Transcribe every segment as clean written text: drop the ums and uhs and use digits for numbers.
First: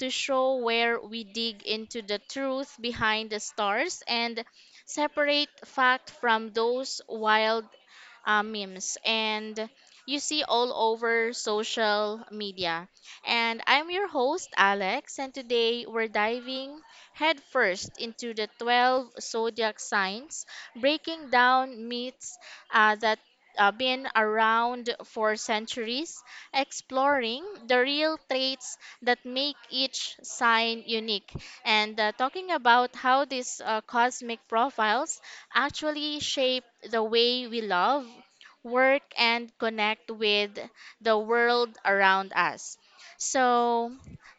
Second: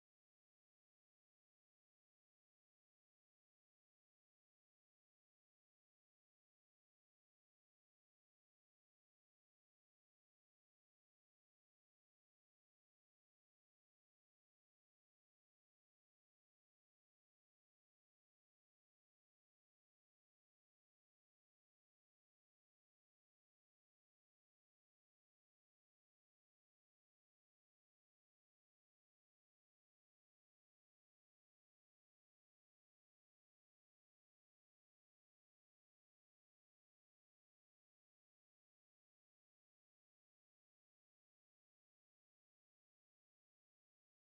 to show where we dig into the truth behind the stars and separate fact from those wild memes and you see all over social media. And I'm your host, Alex, and today we're diving headfirst into the 12 zodiac signs, breaking down myths that been around for centuries, exploring the real traits that make each sign unique, and talking about how these cosmic profiles actually shape the way we love, work, and connect with the world around us. So,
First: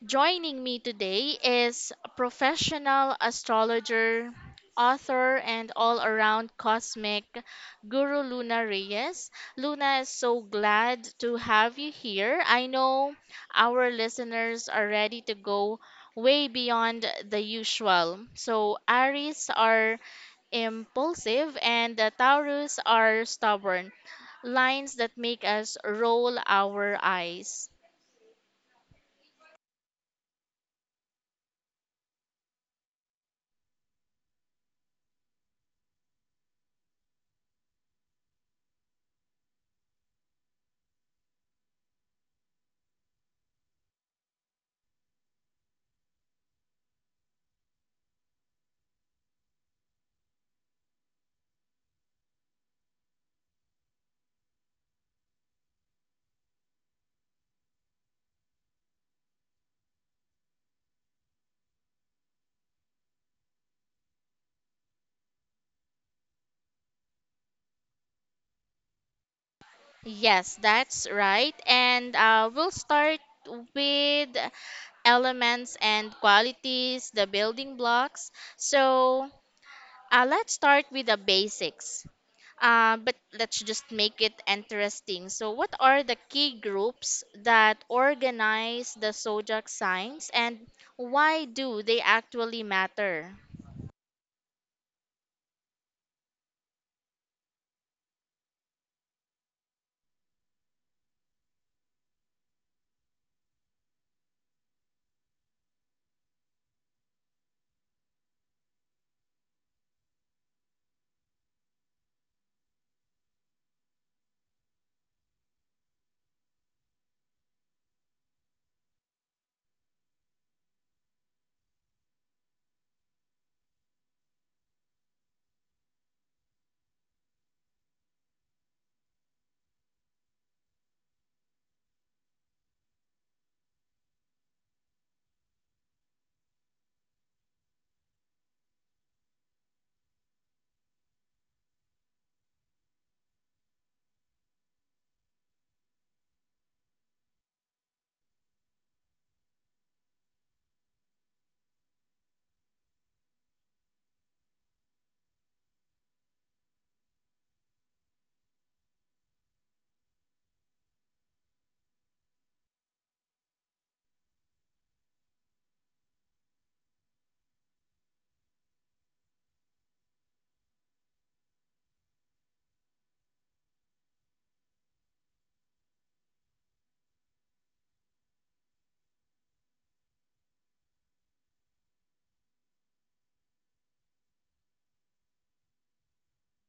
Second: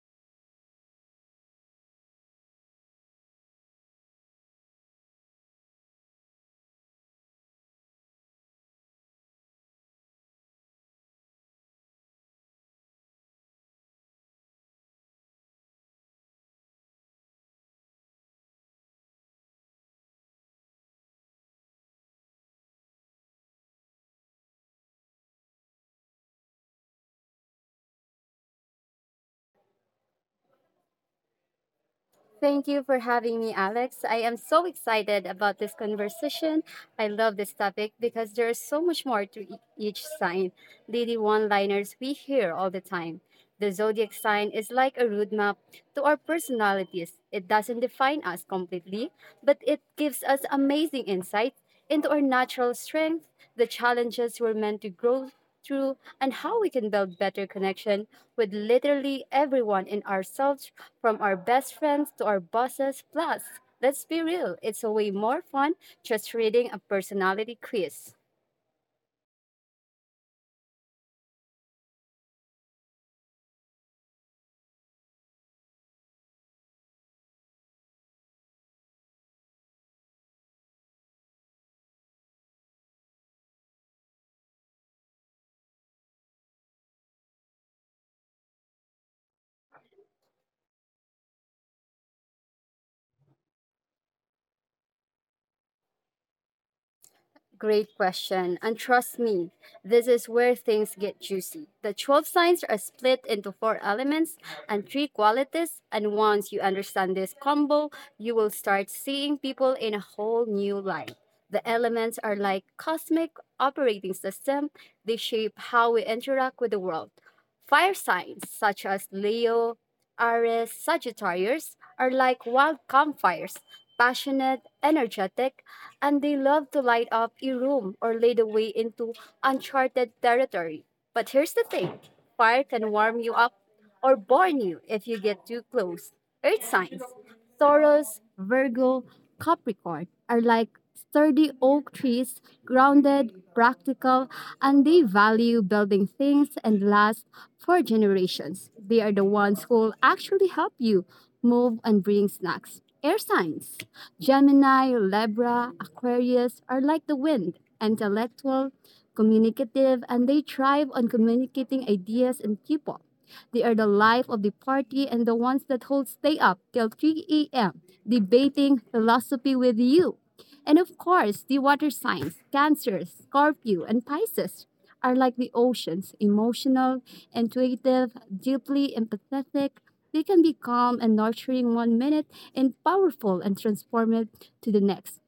joining me today is professional astrologer, author, and all around cosmic guru Luna Reyes. Luna, is so glad to have you here. I know our listeners are ready to go way beyond the usual. So, Aries are impulsive, and the Taurus are stubborn, lines that make us roll our eyes. Thank you for having me, Alex. I am so excited about this conversation. I love this topic because there is so much more to each sign. Daily one liners we hear all the time. The zodiac sign is like a roadmap to our personalities. It doesn't define us completely, but it gives us amazing insight into our natural strength, the challenges we're meant to grow through, and how we can build better connection with literally everyone in ourselves, from our best friends to our bosses. Plus, let's be real, it's a way more fun just reading a personality quiz. Yes, that's right. And we'll start with elements and qualities, the building blocks. So, let's start with the basics. But let's just make it interesting. So, what are the key groups that organize the zodiac signs and why do they actually matter? Great question. And trust me, this is where things get juicy. The 12 signs are split into 4 elements and 3 qualities. And once you understand this combo, you will start seeing people in a whole new light. The elements are like cosmic operating system. They shape how we interact with the world. Fire signs such as Leo, Aries, Sagittarius are like wild campfires, passionate, energetic, and they love to light up a room or lead the way into uncharted territory. But here's the thing: fire can warm you up or burn you if you get too close. Earth signs Taurus, Virgo, Capricorn are like sturdy oak trees, grounded, practical, and they value building things and last for generations. They are the ones who'll actually help you move and bring snacks. Air signs Gemini, Libra, Aquarius are like the wind, intellectual, communicative, and they thrive on communicating ideas and people. They are the life of the party and the ones that hold stay up till 3 a.m. debating philosophy with you. And of course, the water signs, Cancer, Scorpio, and Pisces are like the oceans, emotional, intuitive, deeply empathetic. They can be calm and nurturing one minute and powerful and transformative to the next.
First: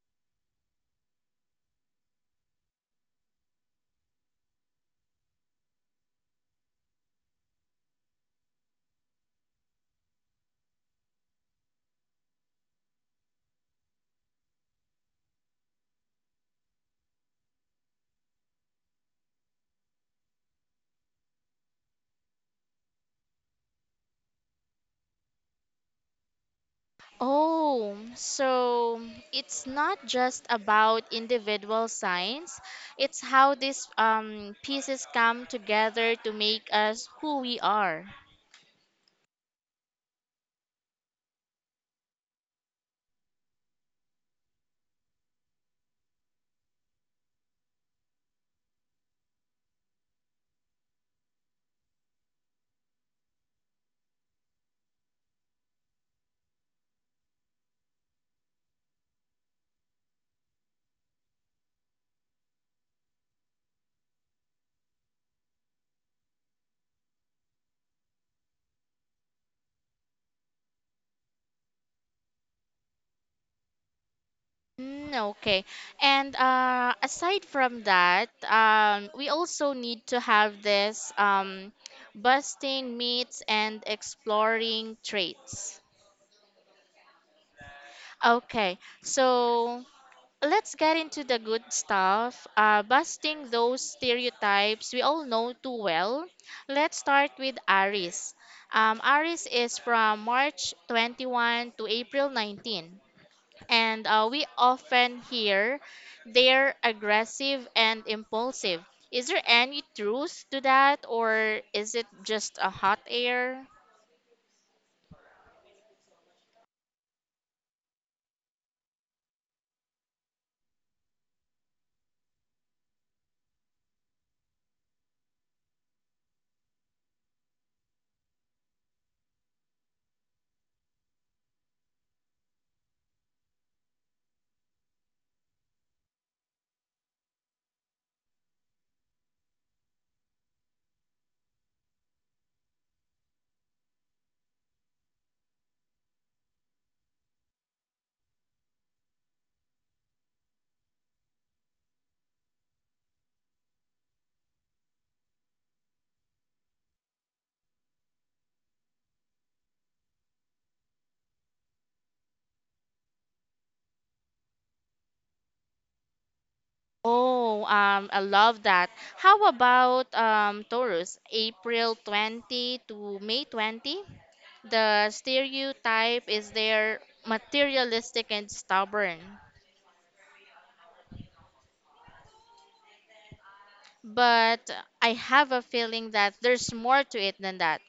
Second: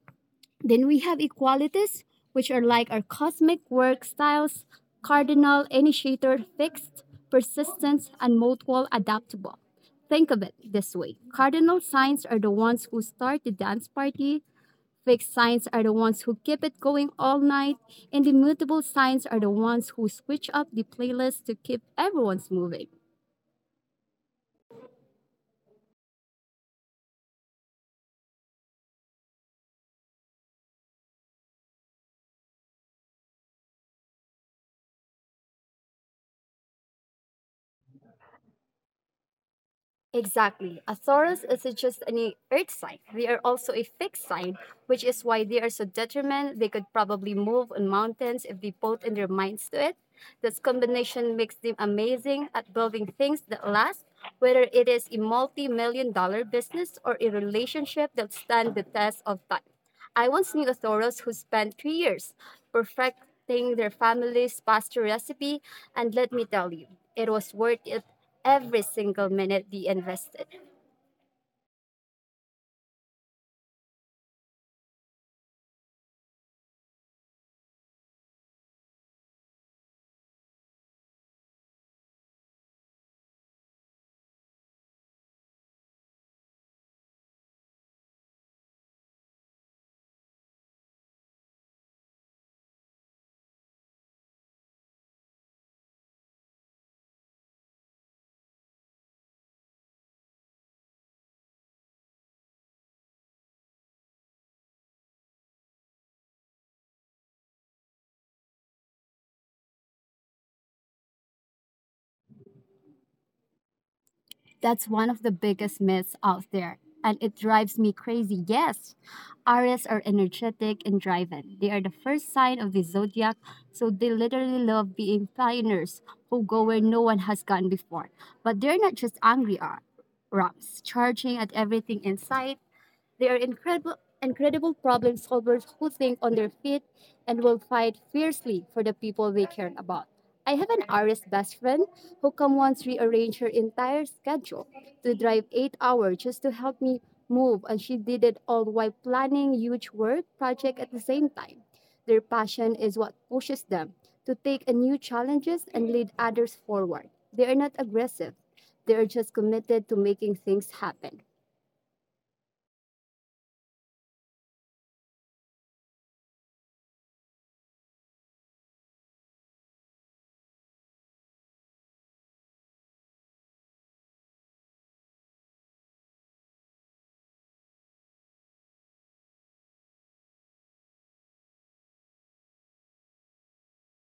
Then we have equalities, which are like our cosmic work styles: cardinal, initiator, fixed, persistent, and mutual adaptable. Think of it this way: cardinal signs are the ones who start the dance party, fixed signs are the ones who keep it going all night, and the mutable signs are the ones who switch up the playlist to keep everyone's moving. Oh, so it's not just about individual signs, it's how these pieces come together to make us who we are. Exactly. A Taurus isn't just any earth sign. They are also a fixed sign, which is why they are so determined. They could probably move on mountains if they put in their minds to it. This combination makes them amazing at building things that last, whether it is a multi million dollar business or a relationship that stands the test of time. I once knew Thoros who spent 3 years perfecting their family's pasta recipe, and let me tell you, it was worth it every single minute they invested. Mm, okay. And aside from that, we also need to have this busting myths and exploring traits. Okay, so let's get into the good stuff, busting those stereotypes we all know too well. Let's start with Aries. Aris is from March 21 to April 19, and we often hear they're aggressive and impulsive. Is there any truth to that, or is it just a hot air? That's one of the biggest myths out there, and it drives me crazy. Yes, Aries are energetic and driven. They are the first sign of the zodiac, so they literally love being pioneers who go where no one has gone before. But they're not just angry, Rams, charging at everything in sight. They are incredible problem solvers who think on their feet and will fight fiercely for the people they care about. I have an artist best friend who come once rearranged her entire schedule to drive 8 hours just to help me move, and she did it all while planning huge work project at the same time. Their passion is what pushes them to take on new challenges and lead others forward. They are not aggressive; they are just committed to making things happen. Oh, I love that. How about Taurus, April 20 to May 20? The stereotype is they're materialistic and stubborn. But I have a feeling that there's more to it than that.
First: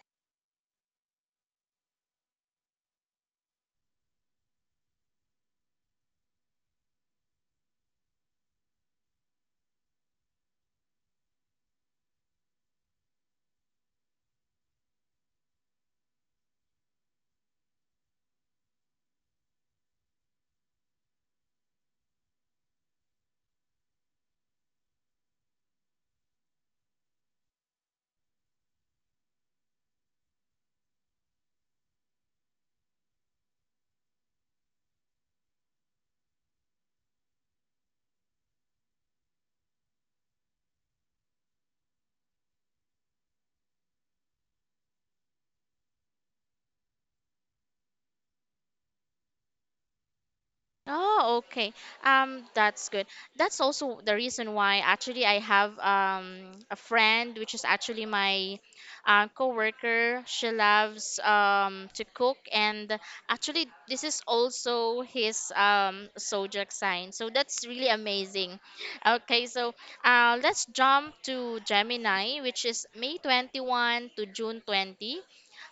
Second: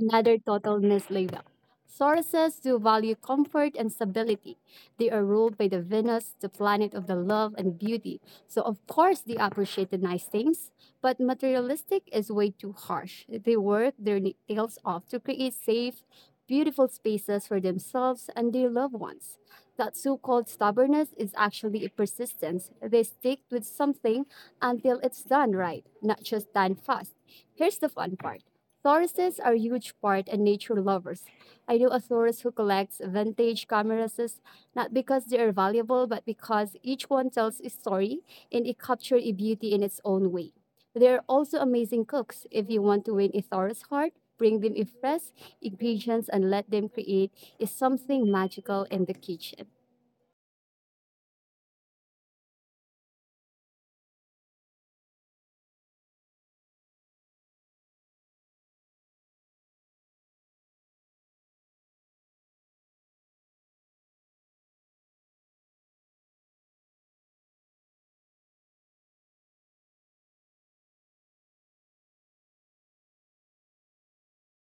Another total misleader. Sources do value comfort and stability. They are ruled by the Venus, the planet of the love and beauty. So of course they appreciate the nice things, but materialistic is way too harsh. They work their tails off to create safe, beautiful spaces for themselves and their loved ones. That so-called stubbornness is actually a persistence. They stick with something until it's done right, not just done fast. Here's the fun part: Tourists are huge part and nature lovers. I know a tourist who collects vintage cameras not because they are valuable, but because each one tells a story and it captures a beauty in its own way. They are also amazing cooks. If you want to win a tourist heart, bring them a fresh ingredients and let them create is something magical in the kitchen. Oh, okay. That's good. That's also the reason why actually I have a friend which is actually my coworker. She loves to cook and actually this is also his zodiac sign. So that's really amazing. Okay, so let's jump to Gemini, which is May 21 to June 20.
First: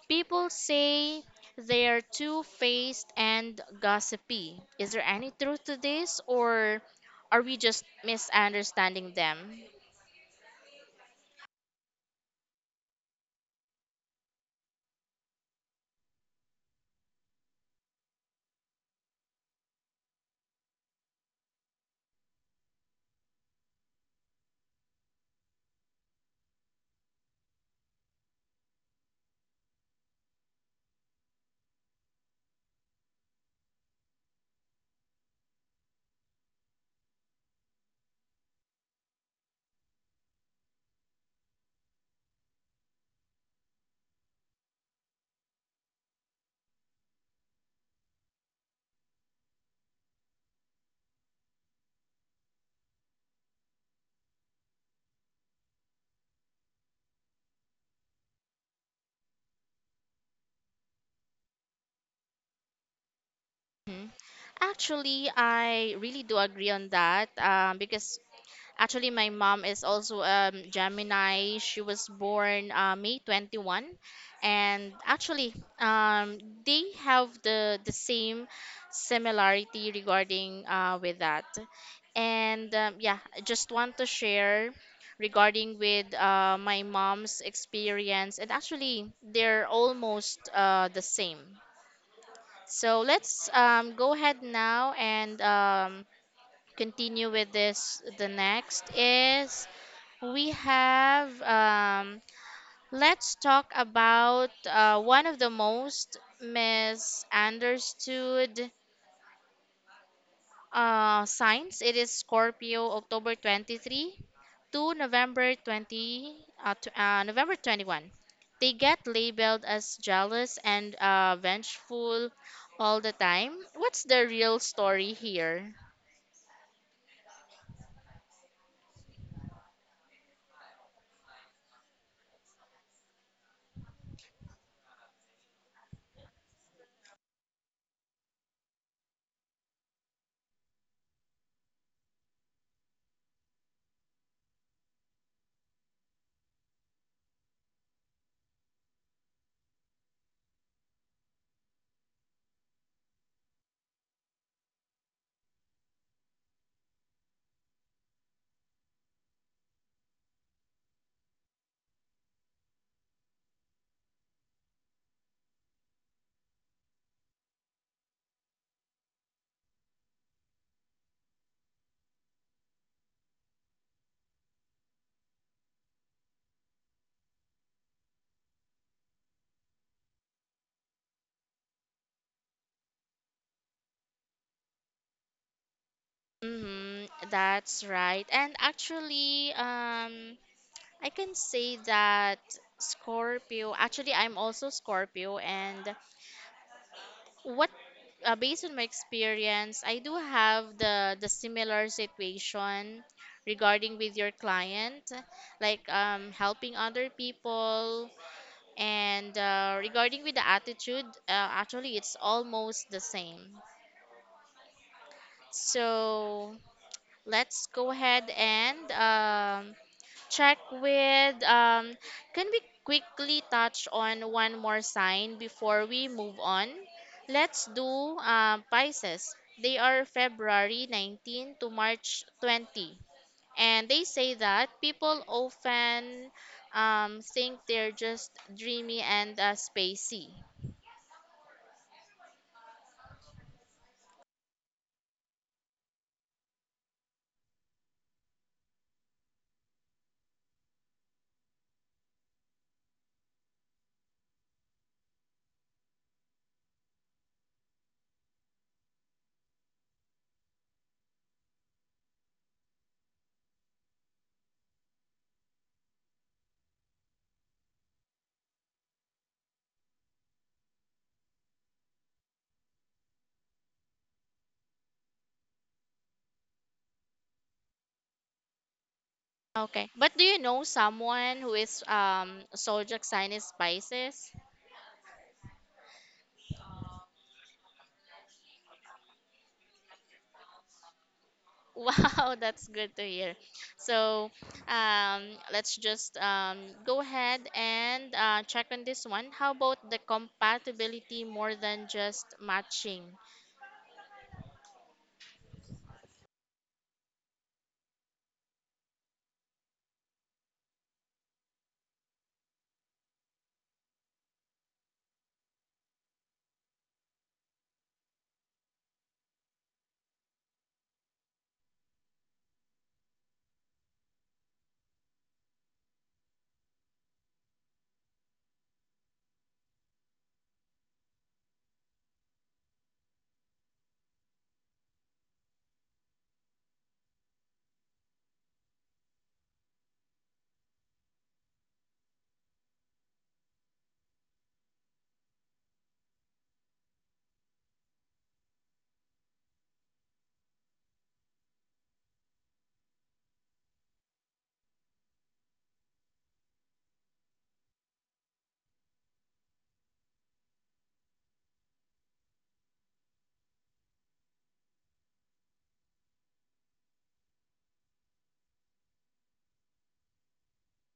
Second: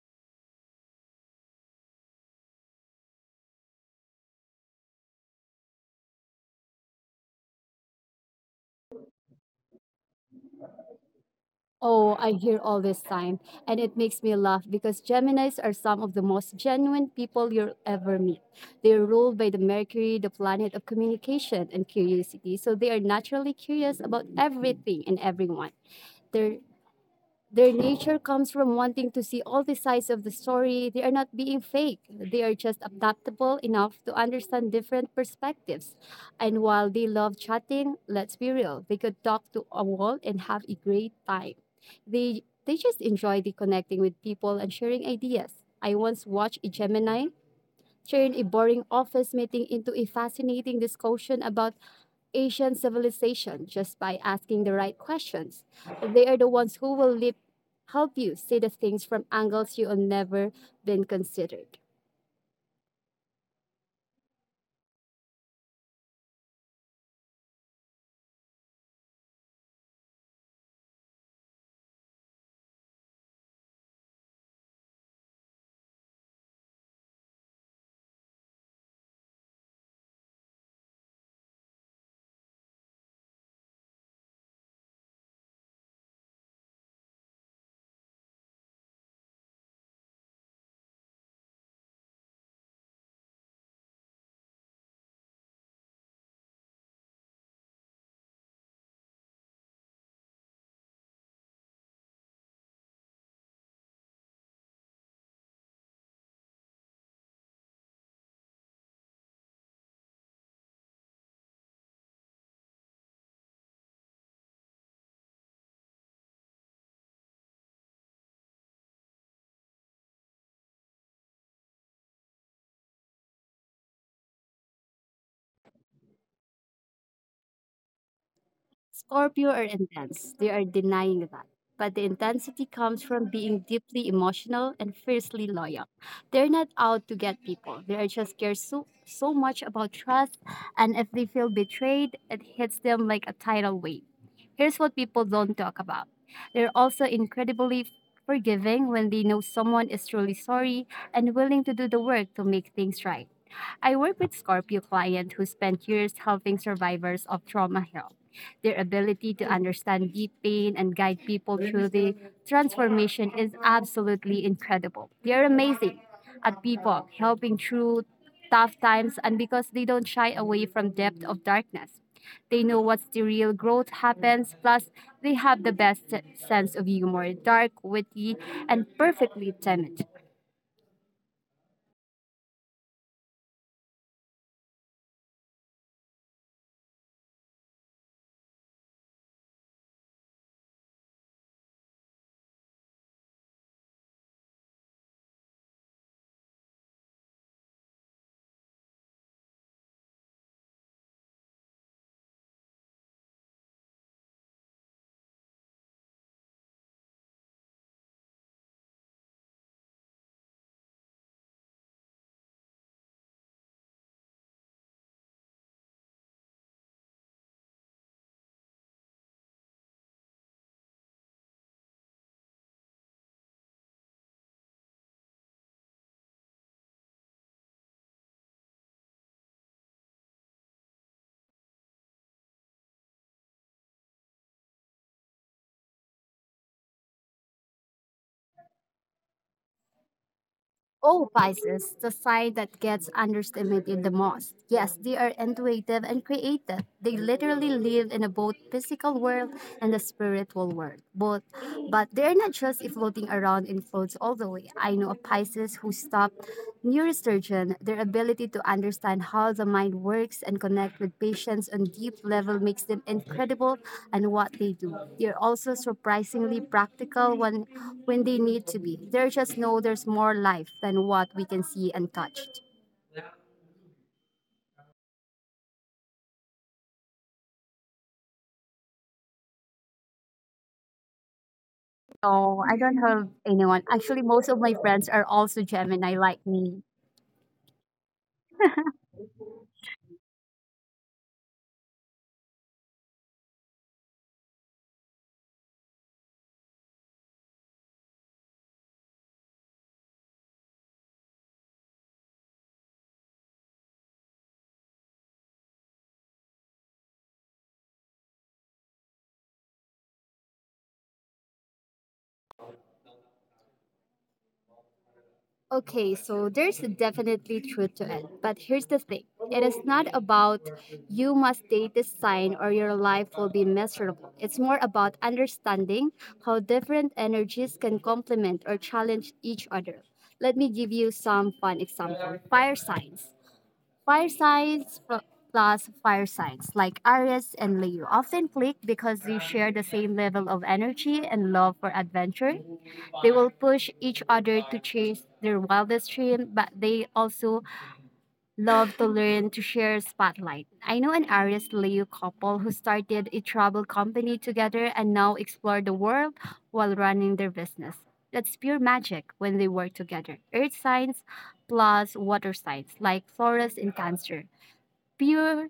People say they are two faced and gossipy. Is there any truth to this, or are we just misunderstanding them? Oh, I hear all this time, and it makes me laugh because Geminis are some of the most genuine people you'll ever meet. They are ruled by the Mercury, the planet of communication and curiosity, so they are naturally curious about everything and everyone. They're their nature comes from wanting to see all the sides of the story. They are not being fake. They are just adaptable enough to understand different perspectives. And while they love chatting, let's be real, they could talk to a wall and have a great time. They just enjoy the connecting with people and sharing ideas. I once watched a Gemini turned a boring office meeting into a fascinating discussion about Asian civilization just by asking the right questions. They are the ones who will help you see the things from angles you have never been considered. Mhm. Actually, I really do agree on that, because actually, my mom is also Gemini. She was born May 21, and actually, they have the same similarity regarding with that. And yeah, I just want to share regarding with my mom's experience, and actually, they're almost the same. So let's, go ahead now and, continue with this. The next is we have, let's talk about one of the most misunderstood signs. It is Scorpio, October 23 to November 20, to, November 21. They get labeled as jealous and vengeful all the time. What's the real story here? Scorpio are intense. They are denying that. But the intensity comes from being deeply emotional and fiercely loyal. They're not out to get people. They are just care so much about trust, and if they feel betrayed, it hits them like a tidal wave. Here's what people don't talk about: they're also incredibly forgiving when they know someone is truly sorry and willing to do the work to make things right. I work with Scorpio clients who spend years helping survivors of trauma heal. Their ability to understand deep pain and guide people through the transformation is absolutely incredible. They're amazing at people, helping through tough times, and because they don't shy away from depth of darkness. They know what's the real growth happens. Plus, they have the best sense of humor, dark, witty, and perfectly timid. Mm-hmm, that's right. And actually, I can say that Scorpio, actually, I'm also Scorpio, and what based on my experience, I do have the similar situation regarding with your client, like, helping other people, and regarding with the attitude, actually, it's almost the same. So let's go ahead and, check with, can we quickly touch on one more sign before we move on? Let's do Pisces. They are February 19 to March 20, and they say that people often think they're just dreamy and spacey. Oh, Pisces, the sign that gets underestimated the most. Yes, they are intuitive and creative. They literally live in a both physical world and the spiritual world. Both, but they're not just floating around in floats all the way. I know a Pisces who stopped neurosurgeon, their ability to understand how the mind works and connect with patients on deep level makes them incredible and what they do. They're also surprisingly practical when they need to be. They just know there's more life than what we can see and touch. Okay, but do you know someone who is zodiac sign is Pisces? No, I don't have anyone. Actually, most of my friends are also Gemini like me. Wow, that's good to hear. So, um, let's just, go ahead and check on this one. How about the compatibility more than just matching? Okay, so there's definitely truth to it. But here's the thing: it is not about you must date this sign or your life will be miserable. It's more about understanding how different energies can complement or challenge each other. Let me give you some fun example. Fire signs. Firesides pl- plus firesides like Aries and Leo often click because they share the same level of energy and love for adventure. They will push each other to chase their wildest dream, but they also love to learn to share spotlight. I know an Aries Leo couple who started a travel company together and now explore the world while running their business. That's pure magic when they work together. Earth signs plus water signs like Taurus and Cancer pure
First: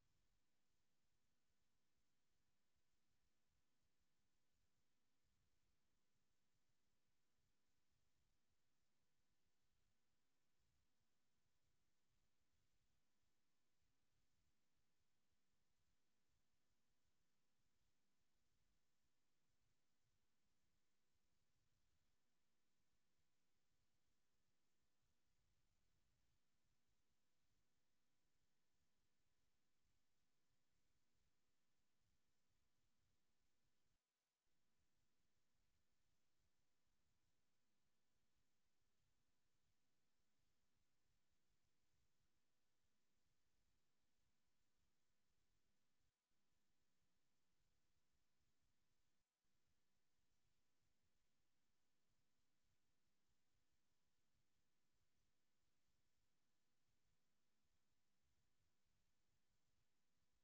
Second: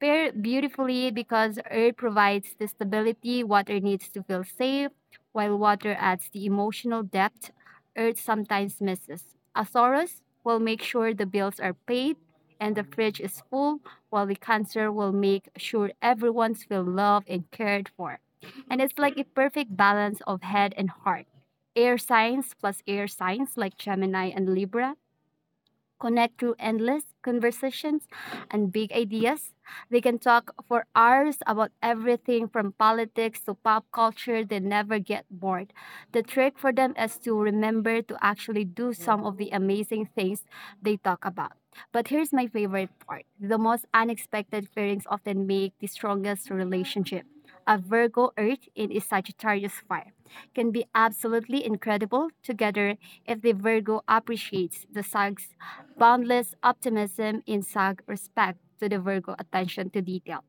pair beautifully because air provides the stability water needs to feel safe, while water adds the emotional depth earth sometimes misses. Asaurus will make sure the bills are paid and the fridge is full, while the cancer will make sure everyone's feel loved and cared for. And it's like a perfect balance of head and heart. Air signs plus air signs like Gemini and Libra connect through endless conversations and big ideas. They can talk for hours about everything from politics to pop culture. They never get bored. The trick for them is to remember to actually do some of the amazing things they talk about. But here's my favorite part: the most unexpected pairings often make the strongest relationship. A Virgo Earth in a Sagittarius fire can be absolutely incredible together if the Virgo appreciates the Sag's boundless optimism in sag respect to the Virgo attention to detail.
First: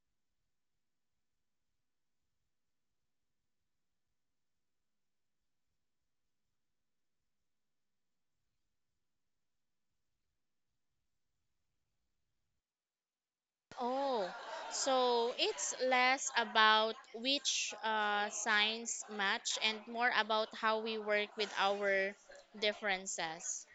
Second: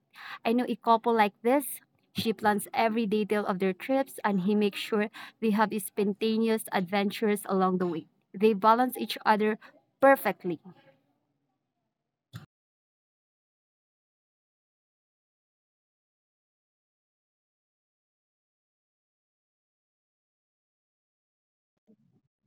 I know a couple like this. She plans every detail of their trips and he makes sure they have spontaneous adventures along the way. They balance each other perfectly. Oh, so it's less about which signs match and more about how we work with our differences.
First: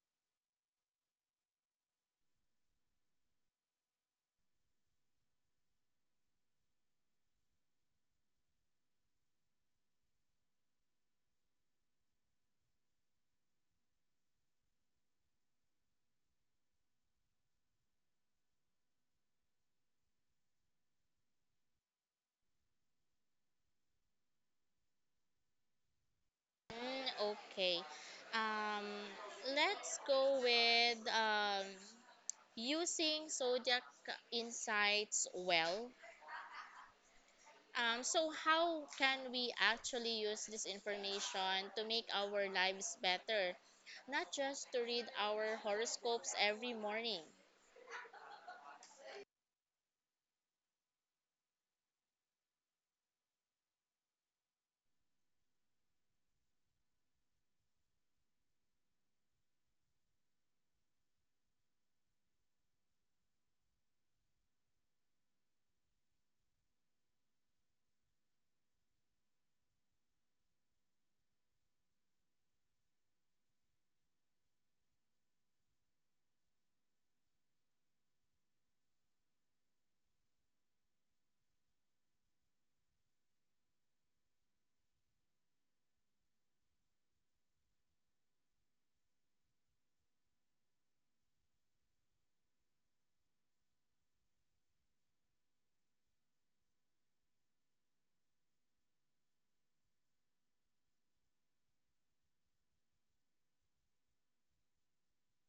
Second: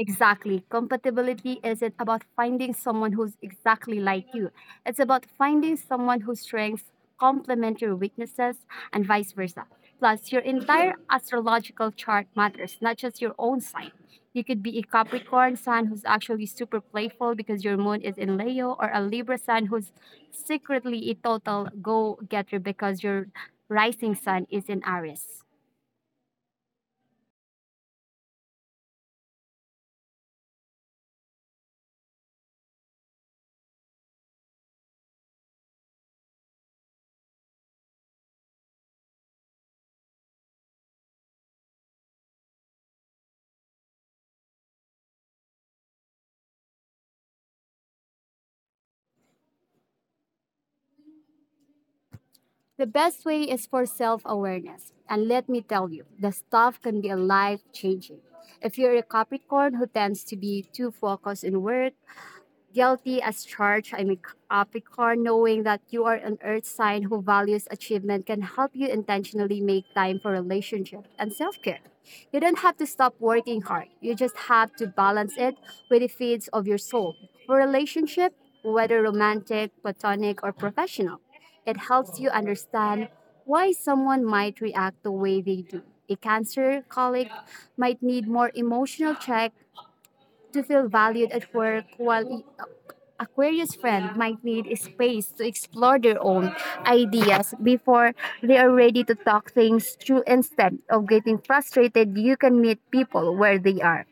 Exactly. Compatibility isn't about finding someone who's exactly like you. It's about finding someone whose strengths complement your weaknesses and vice versa. Plus, your entire astrological chart matters, not just your own sign. You could be a Capricorn sun who's actually super playful because your moon is in Leo, or a Libra sun who's secretly a total go getter because your rising sun is in Aries. Mm, okay. Um, let's go with, using zodiac insights well. So, how can we actually use this information to make our lives better? Not just to read our horoscopes every morning. The best way is for self awareness. And let me tell you, the stuff can be life changing. If you're a Capricorn who tends to be too focused in work, guilty as charged. I'm a Capricorn, knowing that you are an earth sign who values achievement can help you intentionally make time for relationship and self care. You don't have to stop working hard, you just have to balance it with the feeds of your soul. For relationship, whether romantic, platonic, or professional, it helps you understand why someone might react the way they do. A cancer colleague might need more emotional check to feel valued at work, while Aquarius friend might need space to explore their own ideas before they are ready to talk things through. Instead of getting frustrated, you can meet people where they are.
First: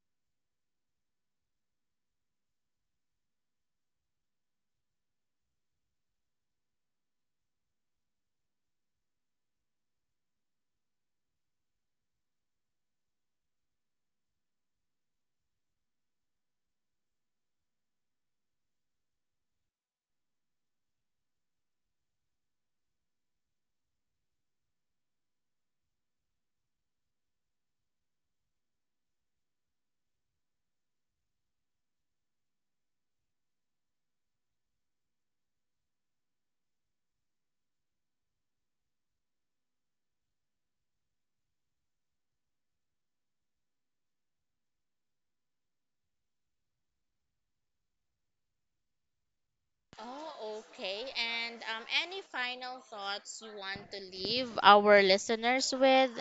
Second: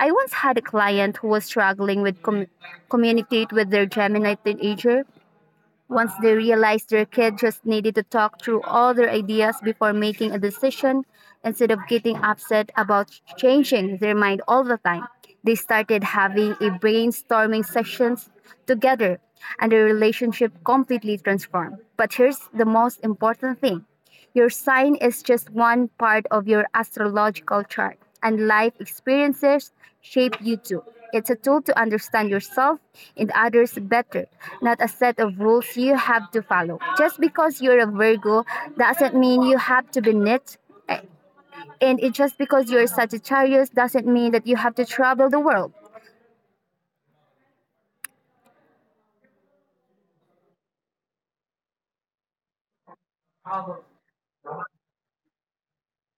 I once had a client who was struggling with communicate with their Gemini teenager. Once they realized their kid just needed to talk through all their ideas before making a decision, instead of getting upset about changing their mind all the time, they started having a brainstorming sessions together and their relationship completely transformed. But here's the most important thing. Your sign is just one part of your astrological chart, and life experiences shape you too. It's a tool to understand yourself and others better, not a set of rules you have to follow. Just because you're a Virgo doesn't mean you have to be knit, and it just because you're Sagittarius doesn't mean that you have to travel the world. Oh, okay. And any final thoughts you want to leave our listeners with?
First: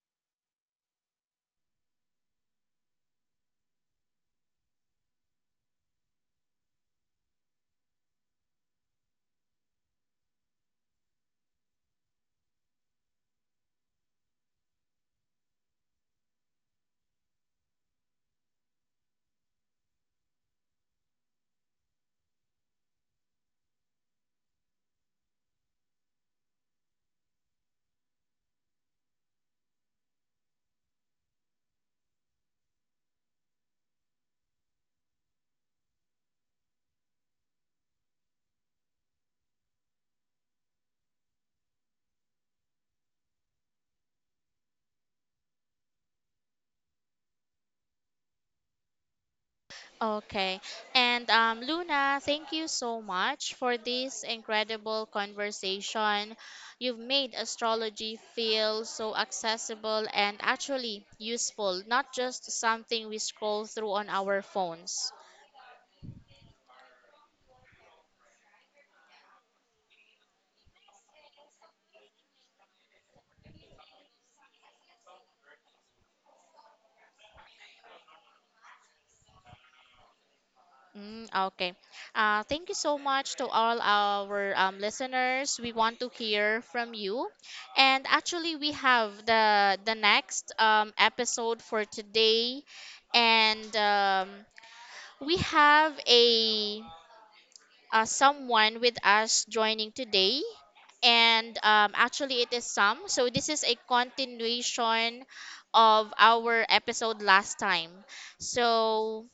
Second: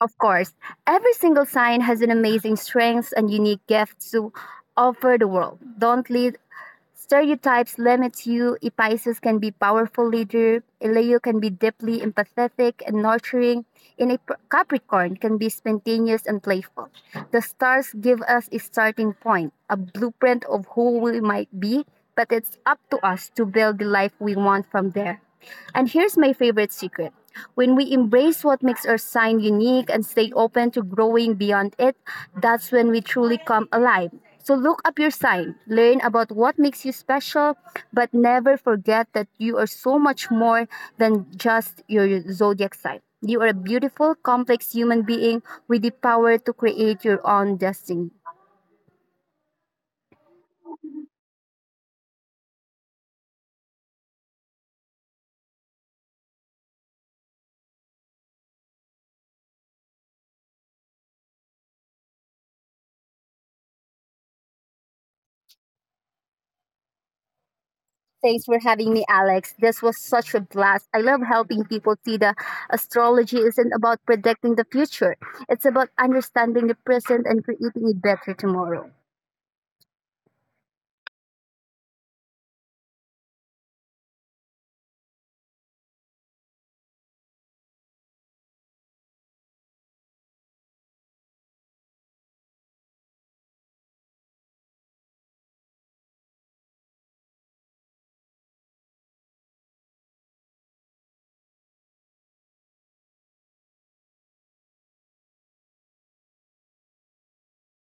Of course, every single sign has an amazing strength and unique gift to offer the world. Don't let stereotypes limit you. A Pisces can be powerful leader. A Leo can be deeply empathetic and nurturing. And a Capricorn can be spontaneous and playful. The stars give us a starting point, a blueprint of who we might be, but it's up to us to build the life we want from there. And here's my favorite secret: when we embrace what makes our sign unique and stay open to growing beyond it, that's when we truly come alive. So look up your sign, learn about what makes you special, but never forget that you are so much more than just your zodiac sign. You are a beautiful, complex human being with the power to create your own destiny. Okay. And Luna, thank you so much for this incredible conversation. You've made astrology feel so accessible and actually useful, not just something we scroll through on our phones. Thanks for having me, Alex. This was such a blast. I love helping people see that astrology isn't about predicting the future, it's about understanding the present and creating a better tomorrow. Mm, okay. Thank you so much to all our listeners. We want to hear from you. And actually, we have the next episode for today, and We have a someone with us joining today, and actually it is Sam. So this is a continuation of our episode last time. So,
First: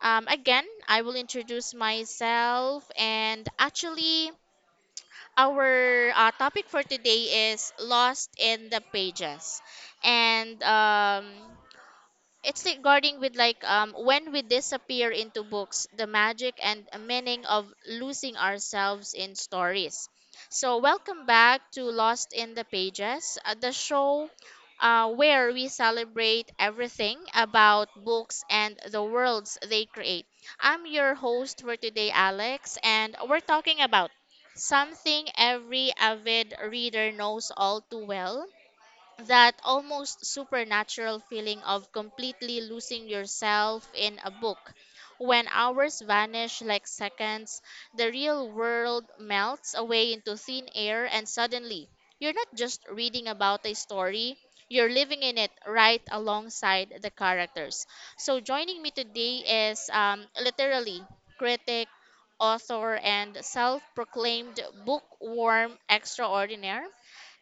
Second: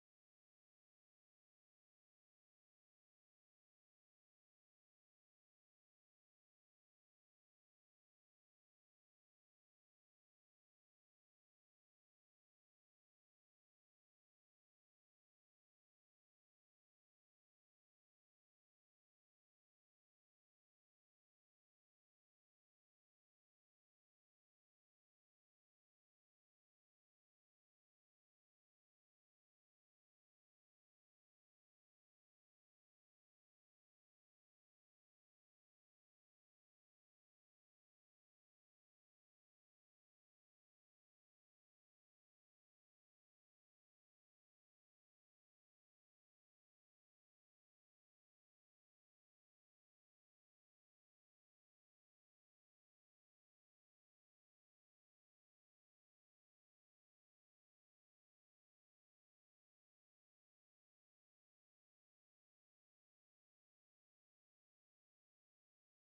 again, I will introduce myself, and actually our topic for today is Lost in the Pages, and it's regarding with like when we disappear into books, the magic and meaning of losing ourselves in stories. So welcome back to Lost in the Pages, the show where we celebrate everything about books and the worlds they create. I'm your host for today, Alex, and we're talking about something every avid reader knows all too well, that almost supernatural feeling of completely losing yourself in a book. When hours vanish like seconds, the real world melts away into thin air, and suddenly, you're not just reading about a story, you're living in it right alongside the characters. So, joining me today is, literally critic, author, and self proclaimed bookworm extraordinaire.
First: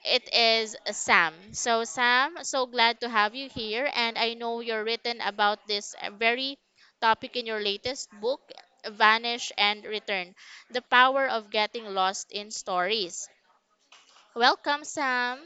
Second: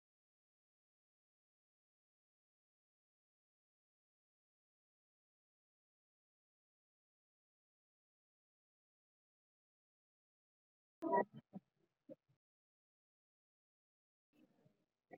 It is Sam. So, Sam, so glad to have you here. And I know you're written about this very topic in your latest book, Vanish and Return, The Power of Getting Lost in Stories. Welcome, Sam.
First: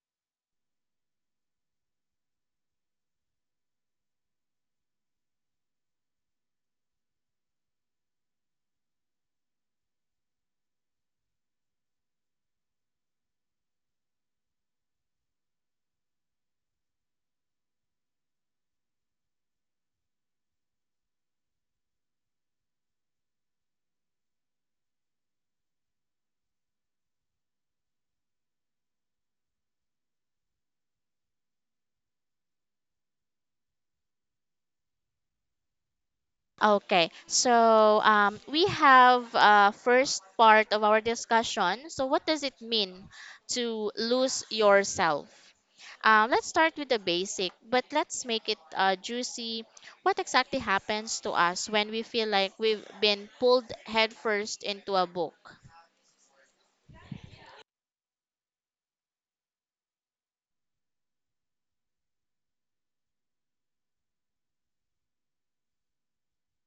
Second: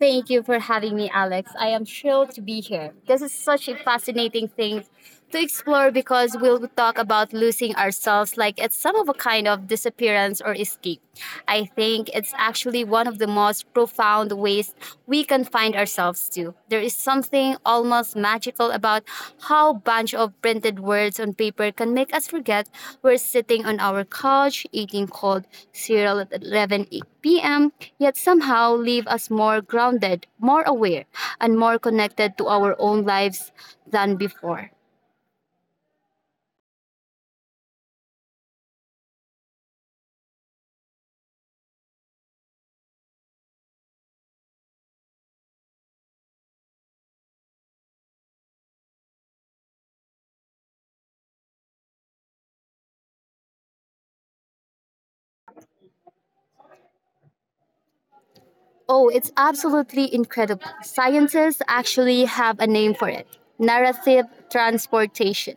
Thank you for having me, Alex. I am thrilled to be here. This is such a fascinating thing to explore because we'll talk about losing ourselves like it's some of a kind of disappearance or escape. I think it's actually one of the most profound ways we can find ourselves too. There is something almost magical about how bunch of printed words on paper can make us forget we're sitting on our couch eating cold cereal at 11 p.m., yet somehow leave us more grounded, more aware, and more connected to our own lives than before. Okay, so, we have, first part of our discussion. So, what does it mean to lose yourself? Let's start with the basic, but let's make it juicy. What exactly happens to us when we feel like we've been pulled headfirst into a book? Oh, it's absolutely incredible. Scientists actually have a name for it: narrative transportation.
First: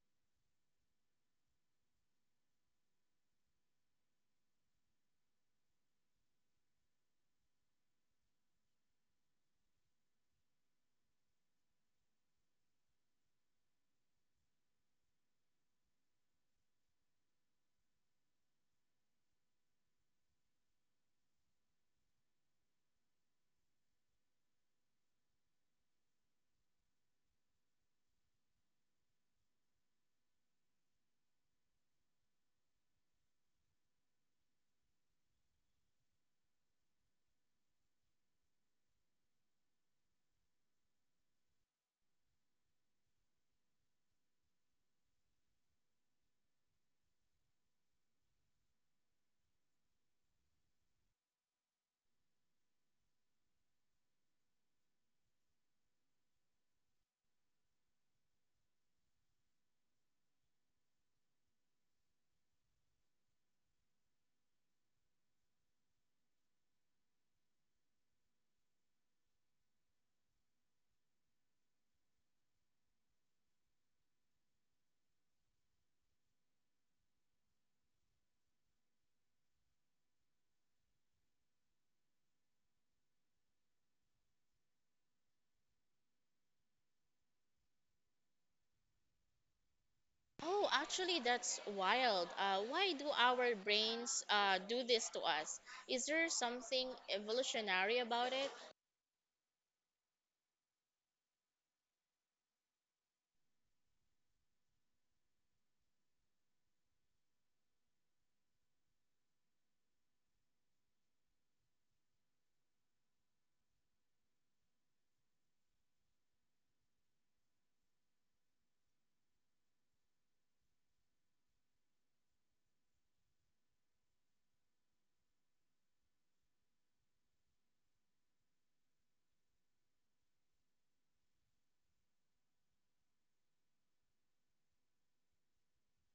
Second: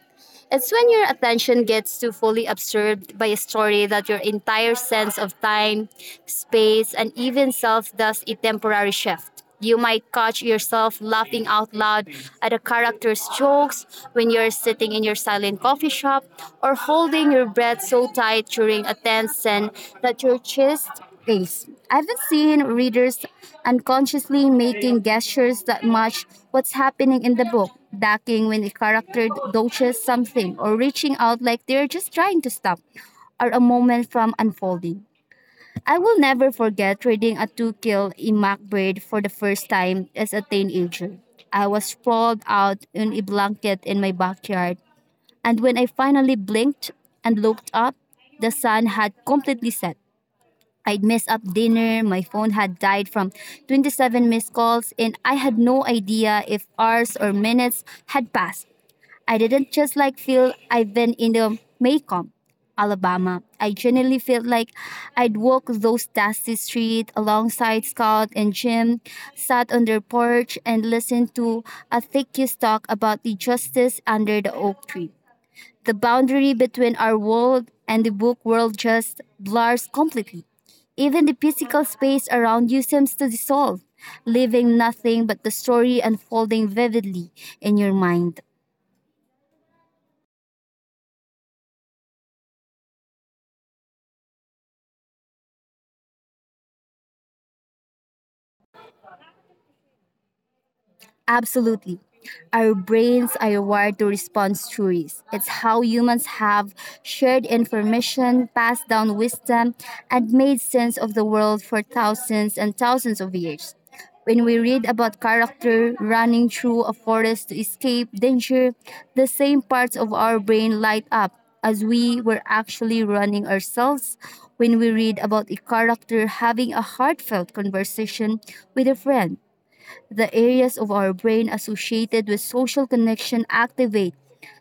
It's when your attention gets too fully absorbed by a story that your entire sense of time, space, and even self does a temporary shift. You might catch yourself laughing out loud at a character's jokes when you're sitting in your silent coffee shop, or holding your breath so tight during a tense scene that your chest days. I've seen readers unconsciously making gestures that match what's happening in the book, ducking when a character dodges something, or reaching out like they're just trying to stop or a moment from unfolding. I will never forget reading a To Kill a Mockingbird* for the first time as a teenager. I was sprawled out in a blanket in my backyard, and when I finally blinked and looked up, the sun had completely set. I'd mess up dinner, my phone had died from 27 missed calls, and I had no idea if hours or minutes had passed. I didn't just like feel I'd been in the Maycomb, Alabama. I genuinely felt like I'd walk those dusty streets alongside Scott and Jim, sat on their porch and listened to a thickest talk about the justice under the oak tree. The boundary between our world and the book world just blurs completely. Even the physical space around you seems to dissolve, leaving nothing but the story unfolding vividly in your mind. Oh, actually, that's wild. Why do our brains do this to us? Is there something evolutionary about it? Absolutely. Our brains are wired to respond to stories. It's how humans have shared information, passed down wisdom, and made sense of the world for thousands and thousands of years. When we read about character running through a forest to escape danger, the same parts of our brain light up as we were actually running ourselves. When we read about a character having a heartfelt conversation with a friend, the areas of our brain associated with social connection activate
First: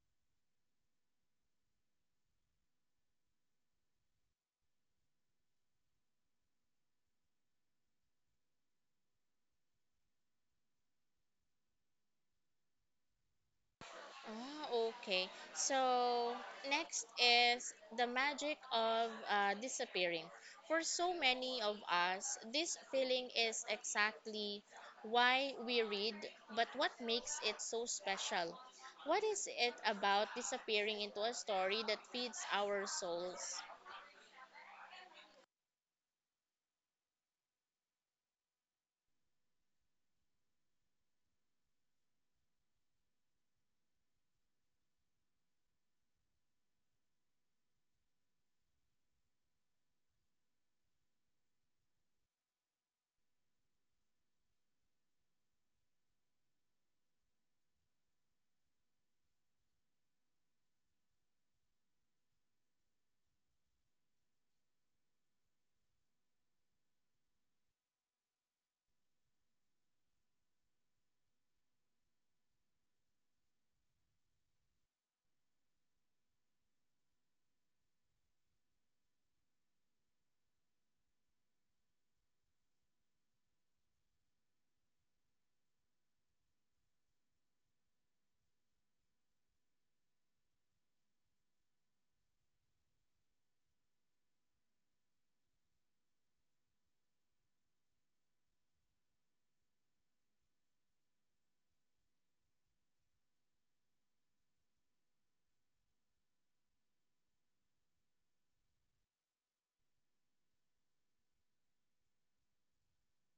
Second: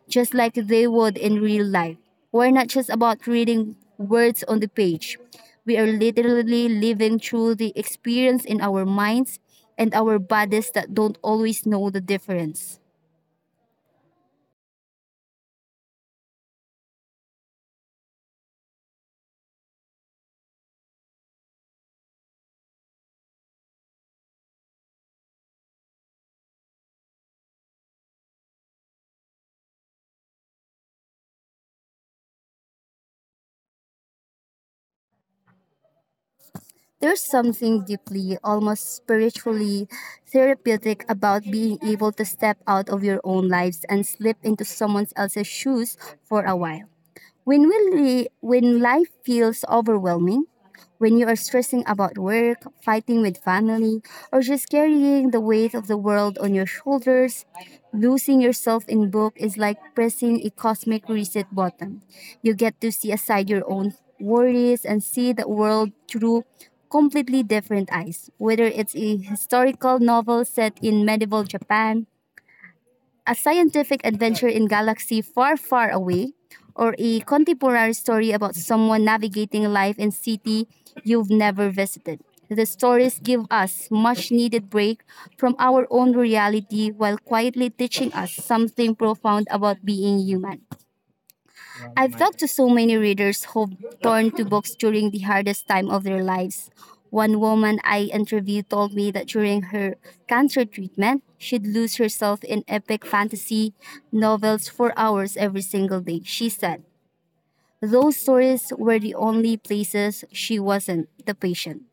just like they would in real life. We're not just about reading words on the page. We are literally living through the experience in our minds and our bodies that don't always know the difference. Ah, okay. So next is the magic of disappearing. For so many of us, this feeling is exactly why we read, but what makes it so special? What is it about disappearing into a story that feeds our souls? There's something deeply, almost spiritually therapeutic about being able to step out of your own lives and slip into someone else's shoes for a while. When life feels overwhelming, when you are stressing about work, fighting with family, or just carrying the weight of the world on your shoulders, losing yourself in book is like pressing a cosmic reset button. You get to see aside your own worries and see the world through completely different eyes, whether it's a historical novel set in medieval Japan, a scientific adventure in galaxy far, far away, or a contemporary story about someone navigating life in city you've never visited. The stories give us much needed break from our own reality while quietly teaching us something profound about being human. I've talked to so many readers who've turned to books during the hardest time of their lives. One woman I interviewed told me that during her cancer treatment, she'd lose herself in epic fantasy novels for hours every single day. She said those stories were the only places she wasn't the patient.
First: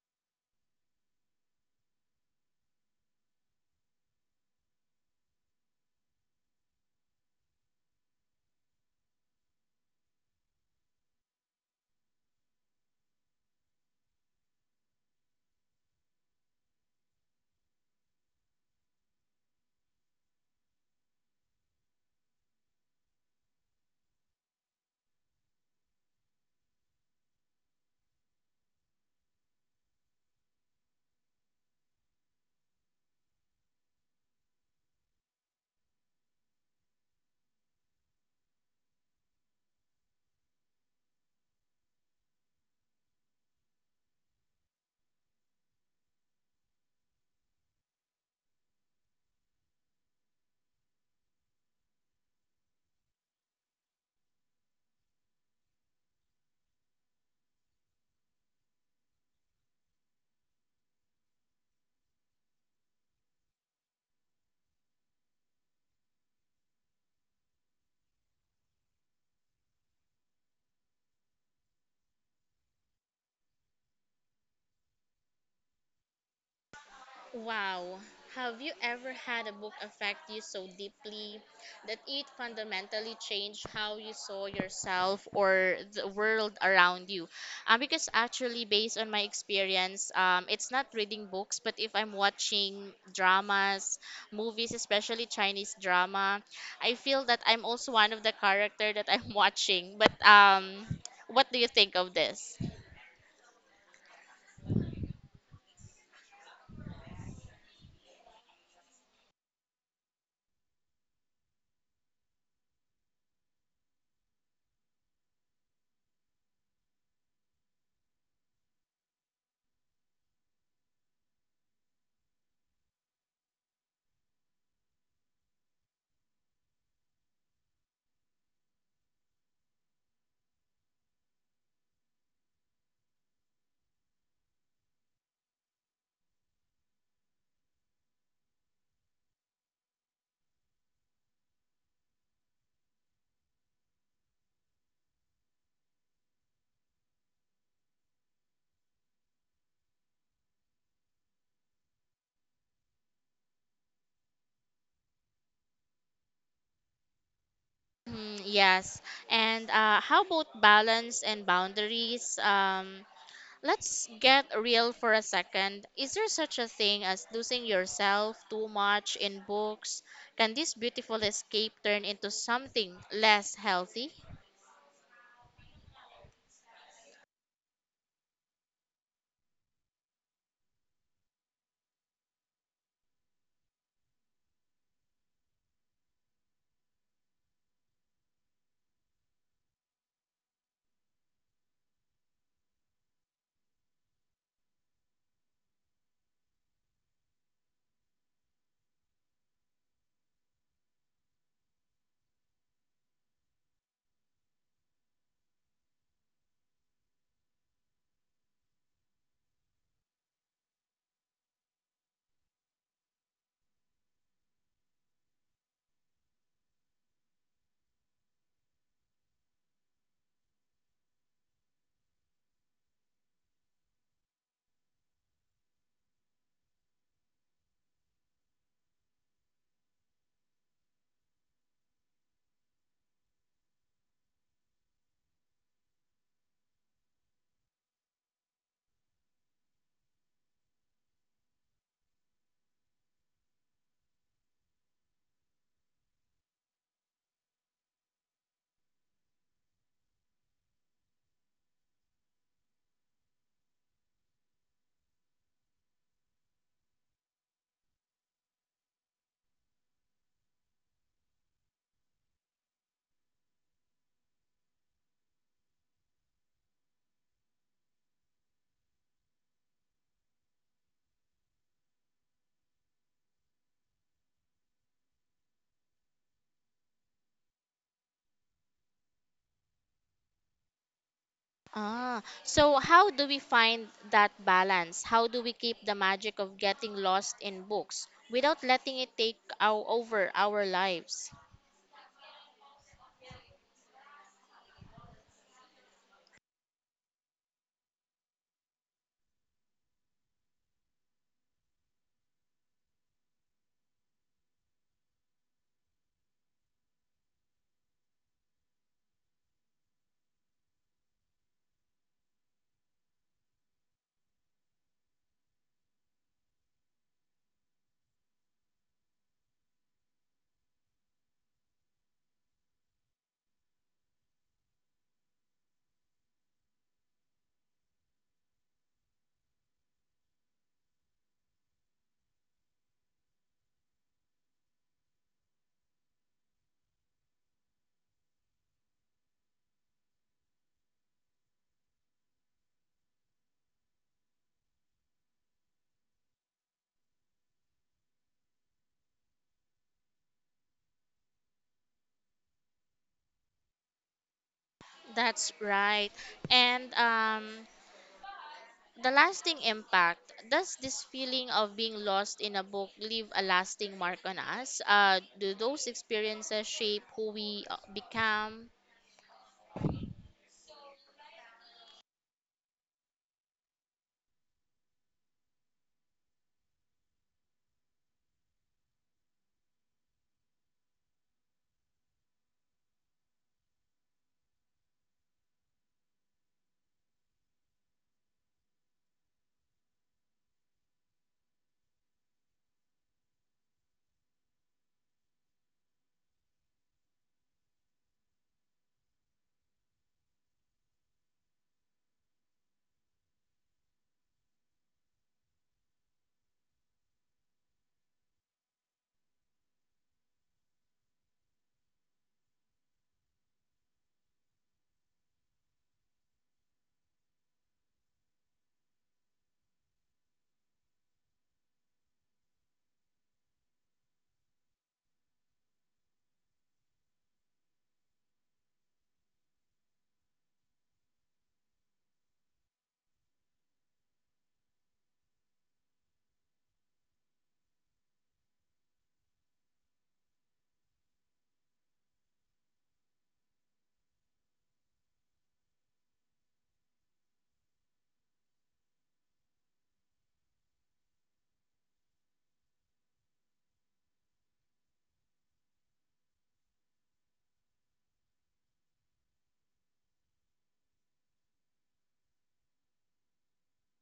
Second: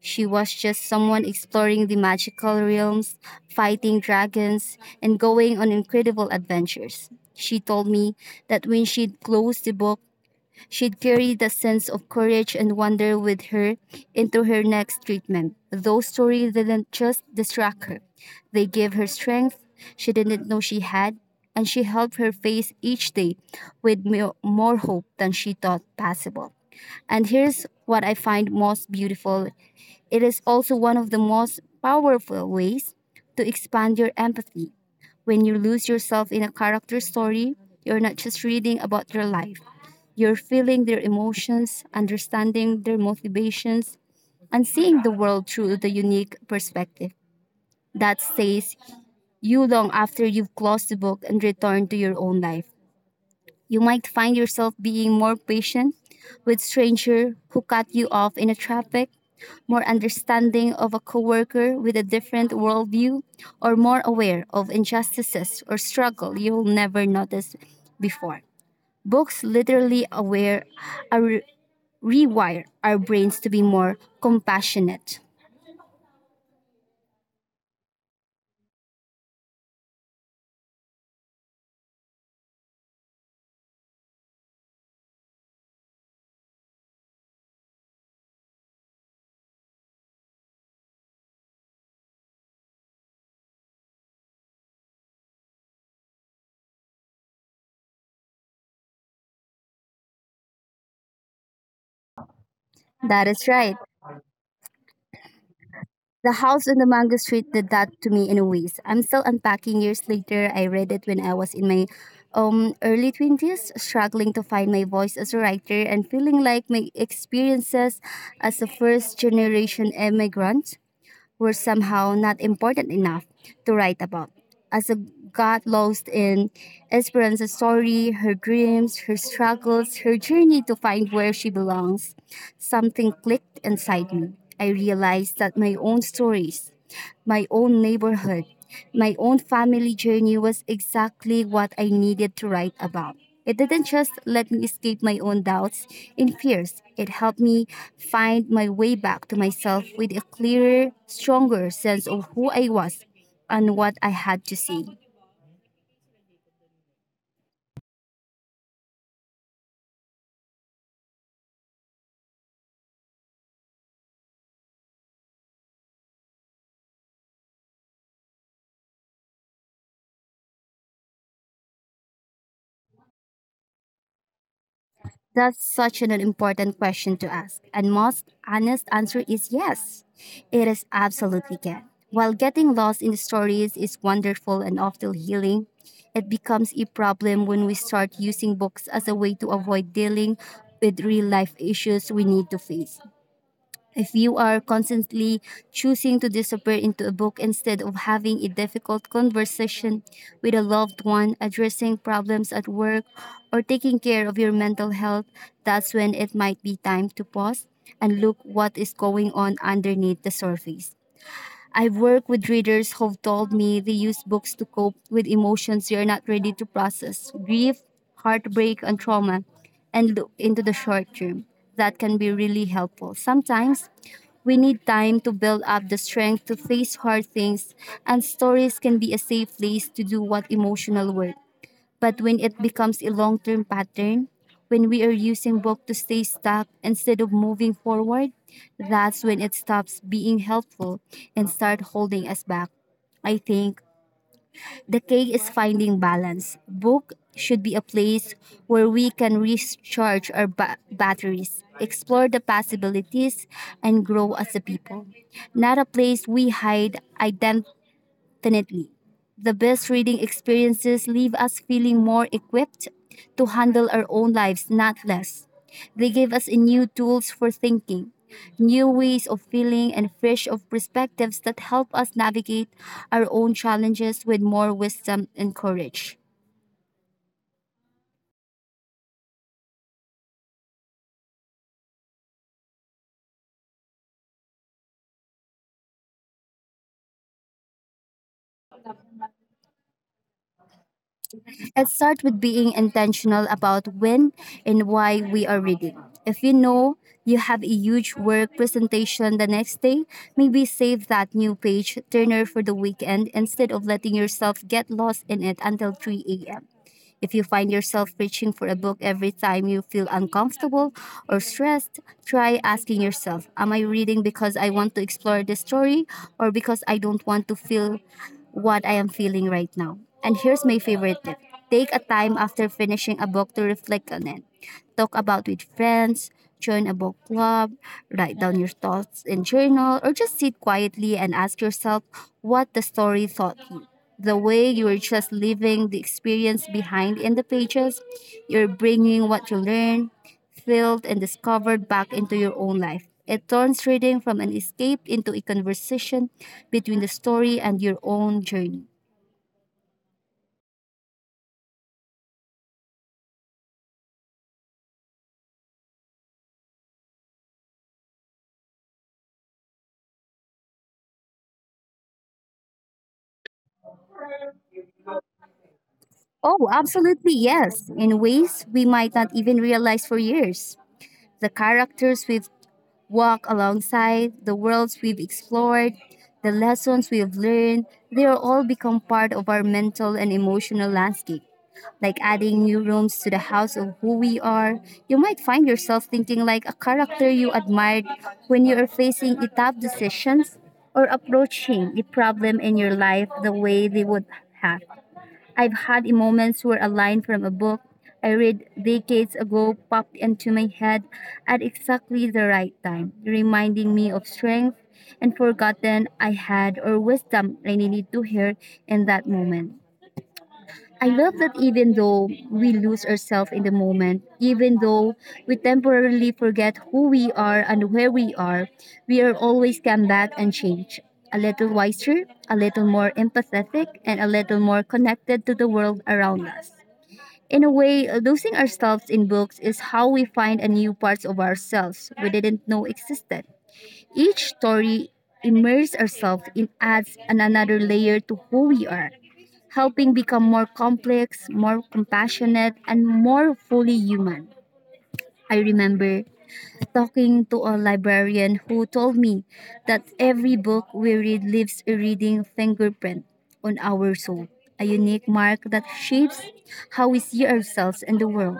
She was just someone exploring the magical realms, fighting dragons, and going on incredible adventures. She told me that when she'd close the book, she'd carry the sense of courage and wonder with her into her next treatment. Those stories didn't just distract her, they gave her strength she didn't know she had, and she helped her face each day with more hope than she thought possible. And here's what I find most beautiful: it is also one of the most powerful ways to expand your empathy. When you lose yourself in a character story, you're not just reading about their life, you're feeling their emotions, understanding their motivations, and seeing the world through the unique perspective that stays you long after you've closed the book and returned to your own life. You might find yourself being more patient with stranger who cut you off in a traffic, more understanding of a coworker with a different worldview, or more aware of injustices or struggle you'll never notice before. Books literally aware are rewire our brains to be more compassionate. Wow. Have you ever had a book affect you so deeply that it fundamentally changed how you saw yourself or the world around you? Because actually, based on my experience, it's not reading books, but if I'm watching dramas, movies, especially Chinese drama, I feel that I'm also one of the character that I'm watching. But what do you think of this? That is right. The House on the Mango Street did that to me in ways. I'm still unpacking years later. I read it when I was in my early 20s, struggling to find my voice as a writer and feeling like my experiences as a first generation immigrant were somehow not important enough to write about. As a got lost in Esperanza's story, her dreams, her struggles, her journey to find where she belongs, something clicked inside me. I realized that my own stories, my own neighborhood, my own family journey was exactly what I needed to write about. It didn't just let me escape my own doubts and fears, it helped me find my way back to myself with a clearer, stronger sense of who I was and what I had to say. Mm, yes. And how about balance and boundaries? Let's get real for a second. Is there such a thing as losing yourself too much in books? Can this beautiful escape turn into something less healthy? That's such an important question to ask, and most honest answer is yes. It is absolutely can. While getting lost in the stories is wonderful and often healing, it becomes a problem when we start using books as a way to avoid dealing with real life issues we need to face. If you are constantly choosing to disappear into a book instead of having a difficult conversation with a loved one, addressing problems at work, or taking care of your mental health, that's when it might be time to pause and look what is going on underneath the surface. I've worked with readers who've told me they use books to cope with emotions you're not ready to process grief, heartbreak, and trauma and look into the short term. That can be really helpful. Sometimes we need time to build up the strength to face hard things, and stories can be a safe place to do what emotional work. But when it becomes a long term pattern, when we are using book to stay stuck instead of moving forward, that's when it stops being helpful and start holding us back. I think the key is finding balance. Book should be a place where we can recharge our batteries, explore the possibilities, and grow as a people. Not a place we hide definitely. The best reading experiences leave us feeling more equipped to handle our own lives, not less. They give us new tools for thinking, new ways of feeling, and fresh of perspectives that help us navigate our own challenges with more wisdom and courage. Ah, so how do we find that balance? How do we keep the magic of getting lost in books without letting it take over our lives? Let's start with being intentional about when and why we are reading. If you know you have a huge work presentation the next day, maybe save that new page turner for the weekend instead of letting yourself get lost in it until 3 a.m. If you find yourself reaching for a book every time you feel uncomfortable or stressed, try asking yourself, am I reading because I want to explore this story or because I don't want to feel what I am feeling right now? And here's my favorite tip, take a time after finishing a book to reflect on it, talk about with friends, join a book club, write down your thoughts in journal, or just sit quietly and ask yourself what the story taught you. The way you are just leaving the experience behind in the pages, you're bringing what you learned, felt, and discovered back into your own life. It turns reading from an escape into a conversation between the story and your own journey. That's right. And, the lasting impact. Does this feeling of being lost in a book leave a lasting mark on us? Do those experiences shape who we become? Oh, absolutely, yes, in ways we might not even realize for years. The characters we've walked alongside, the worlds we've explored, the lessons we've learned, they are all become part of our mental and emotional landscape. Like adding new rooms to the house of who we are, you might find yourself thinking like a character you admired when you are facing a tough decisions or approaching a problem in your life the way they would have. I've had moments where a line from a book I read decades ago popped into my head at exactly the right time, reminding me of strength and forgotten I had or wisdom I needed to hear in that moment. I love that even though we lose ourselves in the moment, even though we temporarily forget who we are and where we are always come back and change. A little wiser, a little more empathetic, and a little more connected to the world around us. In a way, losing ourselves in books is how we find a new parts of ourselves we didn't know existed. Each story immerses ourselves in adds another layer to who we are, helping become more complex, more compassionate, and more fully human. I remember talking to a librarian who told me that every book we read leaves a reading fingerprint on our soul, a unique mark that shapes how we see ourselves and the world.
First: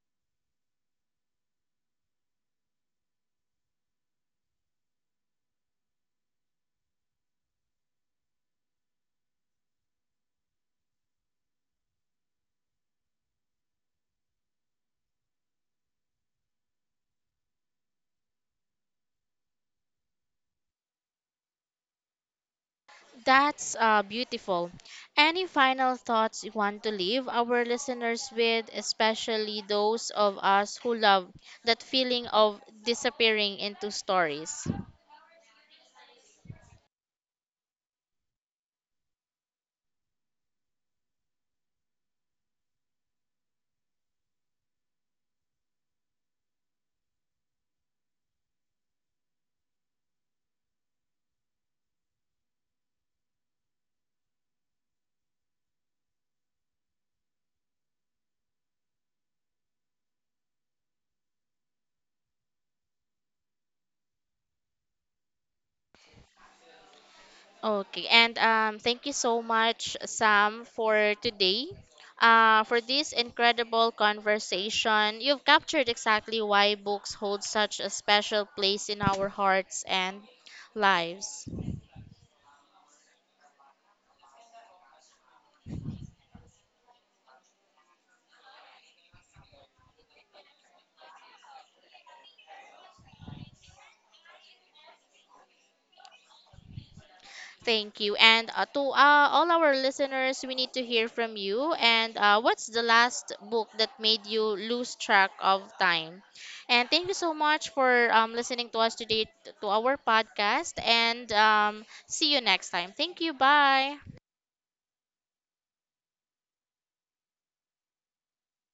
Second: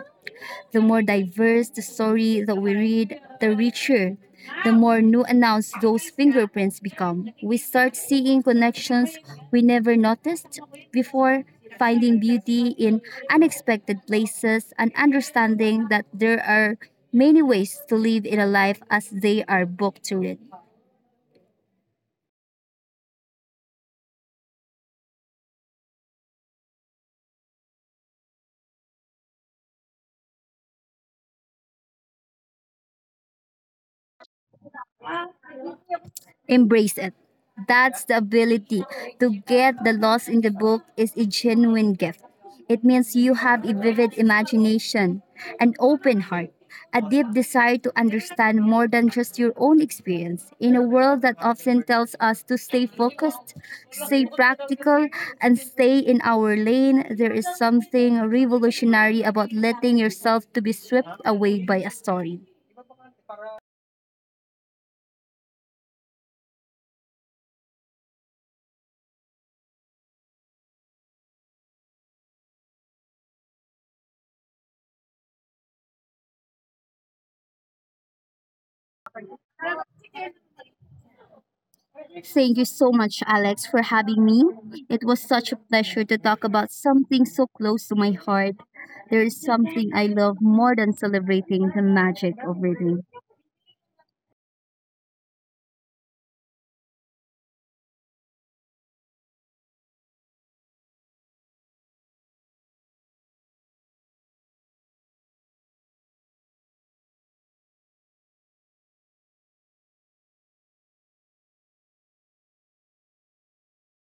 The more diverse the story that we read, the richer, the more new announced those fingerprints become. We start seeing connections we never noticed before, finding beauty in unexpected places, and understanding that there are many ways to live in a life as they are booked to read. That's beautiful. Any final thoughts you want to leave our listeners with, especially those of us who love that feeling of disappearing into stories? Embrace it. That's the ability to get the lost in the book is a genuine gift. It means you have a vivid imagination, an open heart, a deep desire to understand more than just your own experience in a world that often tells us to stay focused, stay practical, and stay in our lane. There is something revolutionary about letting yourself to be swept away by a story. Okay, and thank you so much, Sam, for today, for this incredible conversation. You've captured exactly why books hold such a special place in our hearts and lives. Thank you so much, Alex, for having me. It was such a pleasure to talk about something so close to my heart. There is something I love more than celebrating the magic of reading. Thank you. And to all our listeners, we need to hear from you. And what's the last book that made you lose track of time? And thank you so much for listening to us today, to our podcast. And see you next time. Thank you. Bye.